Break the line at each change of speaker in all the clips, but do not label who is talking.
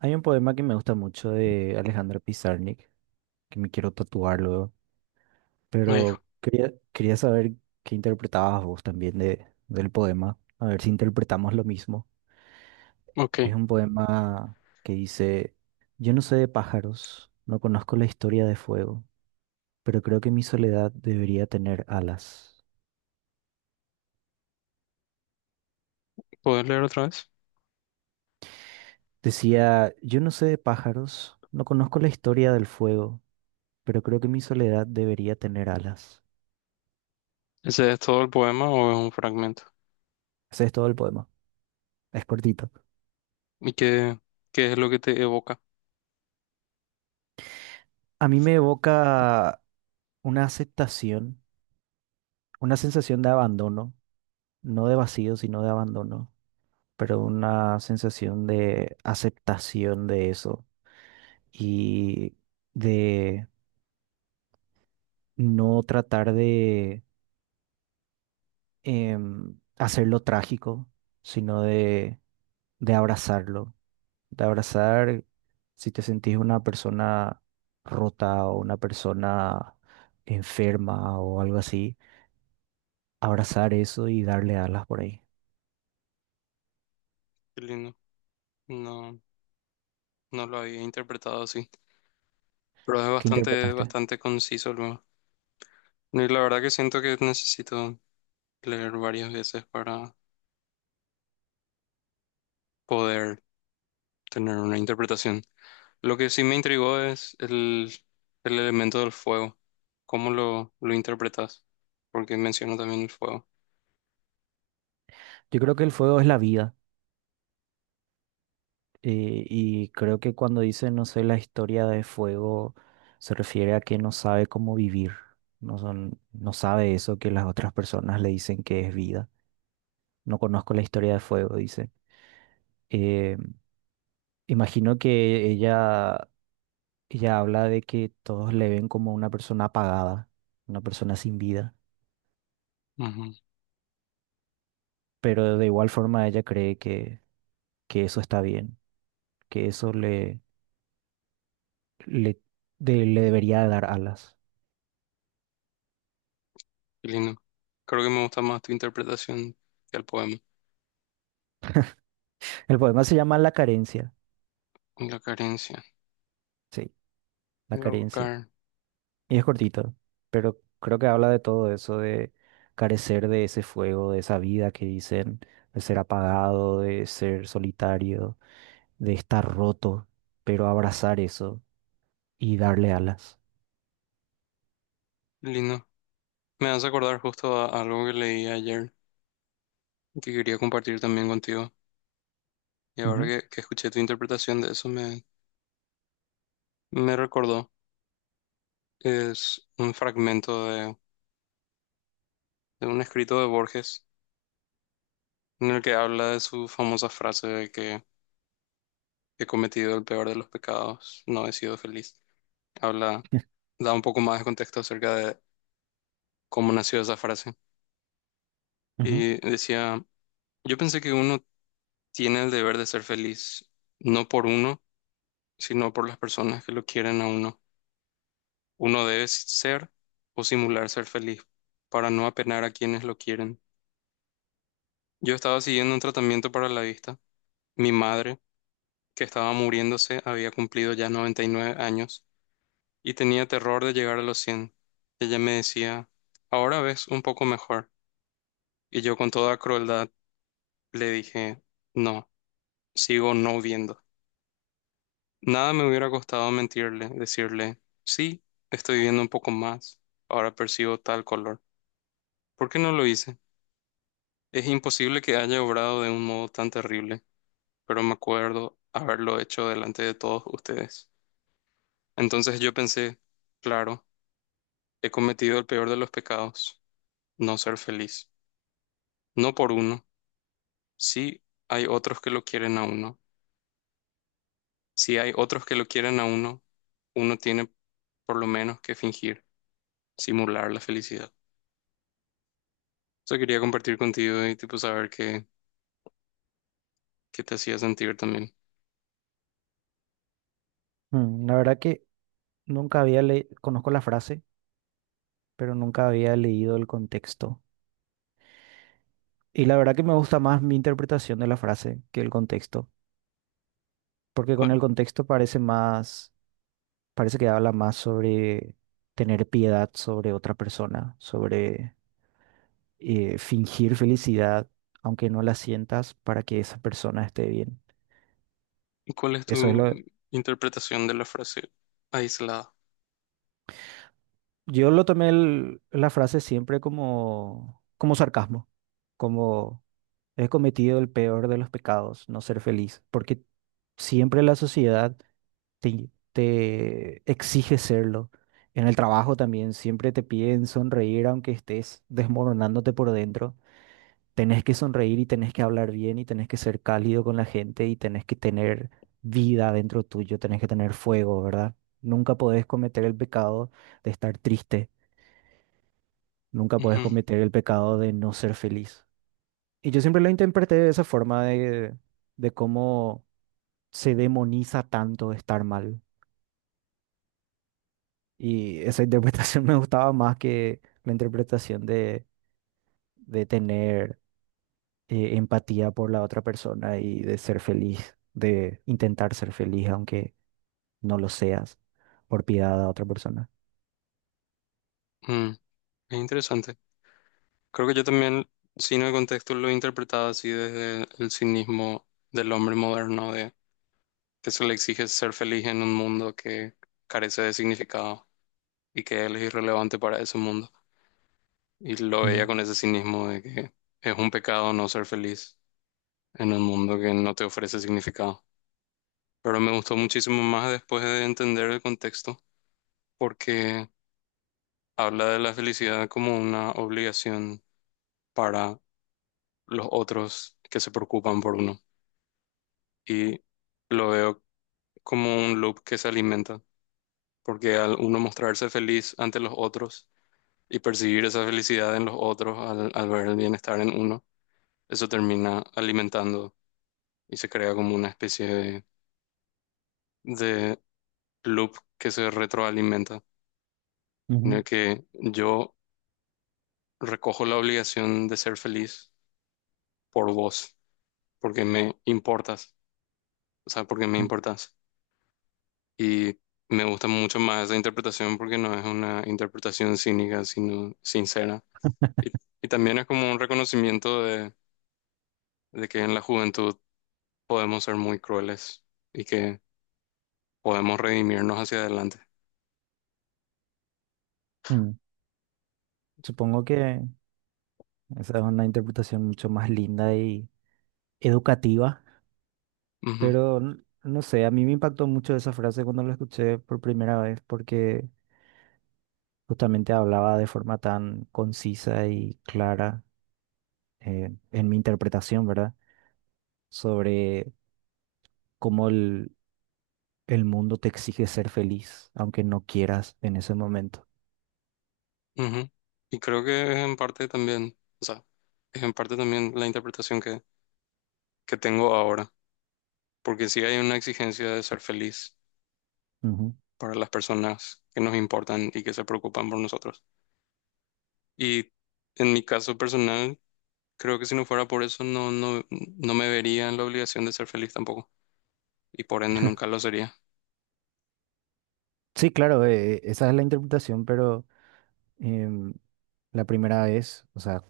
Hay un poema que me gusta mucho de Alejandro Pizarnik, que me quiero tatuar luego,
Ay,
pero quería saber qué interpretabas vos también de, del poema, a ver si interpretamos lo mismo.
ok,
Es un poema que dice, yo no sé de pájaros, no conozco la historia de fuego, pero creo que mi soledad debería tener alas.
¿puedes leer otra vez?
Decía, yo no sé de pájaros, no conozco la historia del fuego, pero creo que mi soledad debería tener alas.
¿Ese es todo el poema o es un fragmento?
Ese es todo el poema, es cortito.
¿Y qué, qué es lo que te evoca?
A mí me evoca una aceptación, una sensación de abandono, no de vacío, sino de abandono, pero una sensación de aceptación de eso y de no tratar de hacerlo trágico, sino de abrazarlo, de abrazar si te sentís una persona rota o una persona enferma o algo así, abrazar eso y darle alas por ahí.
Qué lindo. No, no lo había interpretado así, pero es
¿Qué
bastante,
interpretaste?
bastante conciso luego. Y la verdad que siento que necesito leer varias veces para poder tener una interpretación. Lo que sí me intrigó es el elemento del fuego. ¿Cómo lo interpretas? Porque menciono también el fuego.
Yo creo que el fuego es la vida y creo que cuando dice no sé la historia de fuego se refiere a que no sabe cómo vivir, no, son, no sabe eso que las otras personas le dicen que es vida. No conozco la historia de fuego, dice. Eh, Imagino que ella habla de que todos le ven como una persona apagada, una persona sin vida, pero de igual forma ella cree que eso está bien, que eso le, le debería dar alas.
Qué lindo. Creo que me gusta más tu interpretación que el poema.
El poema se llama La carencia,
La carencia.
sí, La
Voy a
carencia.
buscar.
Y es cortito, pero creo que habla de todo eso, de carecer de ese fuego, de esa vida que dicen, de ser apagado, de ser solitario, de estar roto, pero abrazar eso y darle alas.
Lindo. Me hace acordar justo a algo que leí ayer y que quería compartir también contigo. Y ahora
Ujú,
que escuché tu interpretación de eso me, me recordó. Es un fragmento de un escrito de Borges en el que habla de su famosa frase de que he cometido el peor de los pecados, no he sido feliz. Habla, da un poco más de contexto acerca de cómo nació esa frase.
ujú.
Y decía... Yo pensé que uno tiene el deber de ser feliz, no por uno, sino por las personas que lo quieren a uno. Uno debe ser o simular ser feliz para no apenar a quienes lo quieren. Yo estaba siguiendo un tratamiento para la vista. Mi madre, que estaba muriéndose, había cumplido ya 99 años y tenía terror de llegar a los 100. Ella me decía, ahora ves un poco mejor. Y yo con toda crueldad le dije, no, sigo no viendo. Nada me hubiera costado mentirle, decirle, sí, estoy viendo un poco más, ahora percibo tal color. ¿Por qué no lo hice? Es imposible que haya obrado de un modo tan terrible, pero me acuerdo haberlo hecho delante de todos ustedes. Entonces yo pensé, claro, he cometido el peor de los pecados, no ser feliz. No por uno, sí hay otros que lo quieren a uno. Si hay otros que lo quieren a uno, uno tiene por lo menos que fingir, simular la felicidad. Sea, quería compartir contigo y tipo saber qué, qué te hacía sentir también.
Mm, la verdad que nunca había leído, conozco la frase, pero nunca había leído el contexto. Y la verdad que me gusta más mi interpretación de la frase que el contexto, porque con
¿Cuál,
el contexto parece más... Parece que habla más sobre tener piedad sobre otra persona, sobre fingir felicidad, aunque no la sientas, para que esa persona esté bien.
cuál es
Eso es
tu
lo...
interpretación de la frase aislada?
Yo lo tomé la frase siempre como, como sarcasmo, como he cometido el peor de los pecados, no ser feliz, porque siempre la sociedad te exige serlo. En el trabajo también siempre te piden sonreír aunque estés desmoronándote por dentro. Tenés que sonreír y tenés que hablar bien y tenés que ser cálido con la gente y tenés que tener vida dentro tuyo, tenés que tener fuego, ¿verdad? Nunca podés cometer el pecado de estar triste, nunca podés
Ujú.
cometer el pecado de no ser feliz. Y yo siempre lo interpreté de esa forma de cómo se demoniza tanto estar mal. Y esa interpretación me gustaba más que la interpretación de tener empatía por la otra persona y de ser feliz, de intentar ser feliz aunque no lo seas, por piedad a otra persona.
Mm, es interesante. Creo que yo también, sin el contexto, lo he interpretado así desde el cinismo del hombre moderno, de que se le exige ser feliz en un mundo que carece de significado y que él es irrelevante para ese mundo. Y lo veía
Mm,
con ese cinismo de que es un pecado no ser feliz en un mundo que no te ofrece significado. Pero me gustó muchísimo más después de entender el contexto, porque habla de la felicidad como una obligación para los otros que se preocupan por uno. Y lo veo como un loop que se alimenta, porque al uno mostrarse feliz ante los otros y percibir esa felicidad en los otros, al, al ver el bienestar en uno, eso termina alimentando y se crea como una especie de loop que se retroalimenta, en el
ujú,
que yo recojo la obligación de ser feliz por vos, porque me importas, o sea, porque me
mm,
importas. Y me gusta mucho más esa interpretación porque no es una interpretación cínica, sino sincera. Y también es como un reconocimiento de que en la juventud podemos ser muy crueles y que podemos redimirnos hacia adelante.
mm. Supongo que esa es una interpretación mucho más linda y educativa, pero no sé, a mí me impactó mucho esa frase cuando la escuché por primera vez porque justamente hablaba de forma tan concisa y clara en mi interpretación, ¿verdad? Sobre cómo el mundo te exige ser feliz, aunque no quieras en ese momento.
Ujú, ujú. Y creo que es en parte también, o sea, es en parte también la interpretación que tengo ahora, porque sí hay una exigencia de ser feliz
Ujú.
para las personas que nos importan y que se preocupan por nosotros. Y en mi caso personal, creo que si no fuera por eso, no, no, no me vería en la obligación de ser feliz tampoco. Y por ende nunca lo sería.
Sí, claro, esa es la interpretación, pero em, la primera vez, o sea,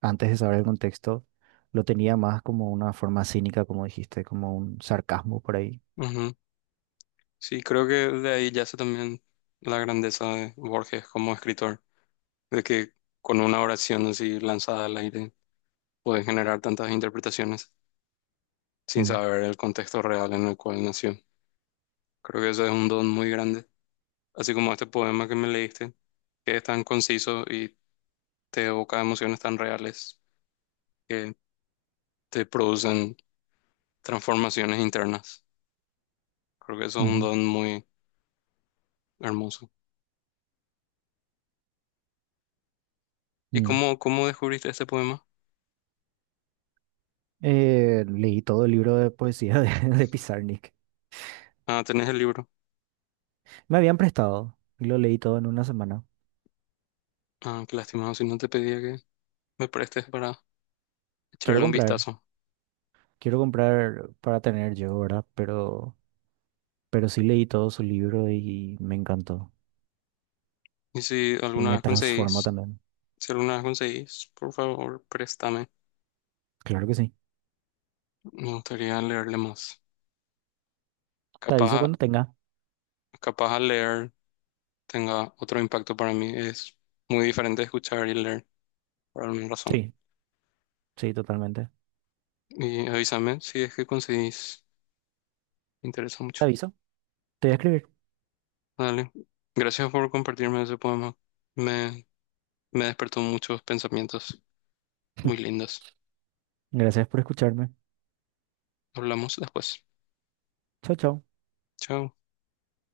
antes de saber el contexto, lo tenía más como una forma cínica, como dijiste, como un sarcasmo por ahí.
Ujú. Sí, creo que de ahí yace también la grandeza de Borges como escritor, de que con una oración así lanzada al aire puede generar tantas interpretaciones sin
Mm,
saber el contexto real en el cual nació. Creo que eso es un don muy grande, así como este poema que me leíste, que es tan conciso y te evoca emociones tan reales que te producen transformaciones internas. Creo que eso es un
ujú,
don muy hermoso. ¿Y
mm.
cómo, cómo descubriste este poema?
Leí todo el libro de poesía de, de Pizarnik.
Ah, tenés el libro.
Me habían prestado y lo leí todo en una semana.
Ah, qué lástima, si no te pedía que me prestes para
Quiero
echarle un
comprar,
vistazo.
quiero comprar para tener yo, ¿verdad? Pero sí leí todo su libro y me encantó.
Y si
Y
alguna
me
vez
transformó
conseguís,
también.
si alguna vez conseguís, por favor, préstame.
Claro que sí.
Me gustaría leerle más.
Te aviso
Capaz,
cuando tenga.
capaz al leer tenga otro impacto para mí. Es muy diferente escuchar y leer, por alguna razón.
Sí, sí, totalmente.
Y avísame si es que conseguís. Me interesa mucho.
Te aviso. Te voy a escribir.
Dale. Gracias por compartirme ese poema. Me, me despertó muchos pensamientos muy lindos.
Gracias por escucharme.
Hablamos después.
Chao, chao.
Chao.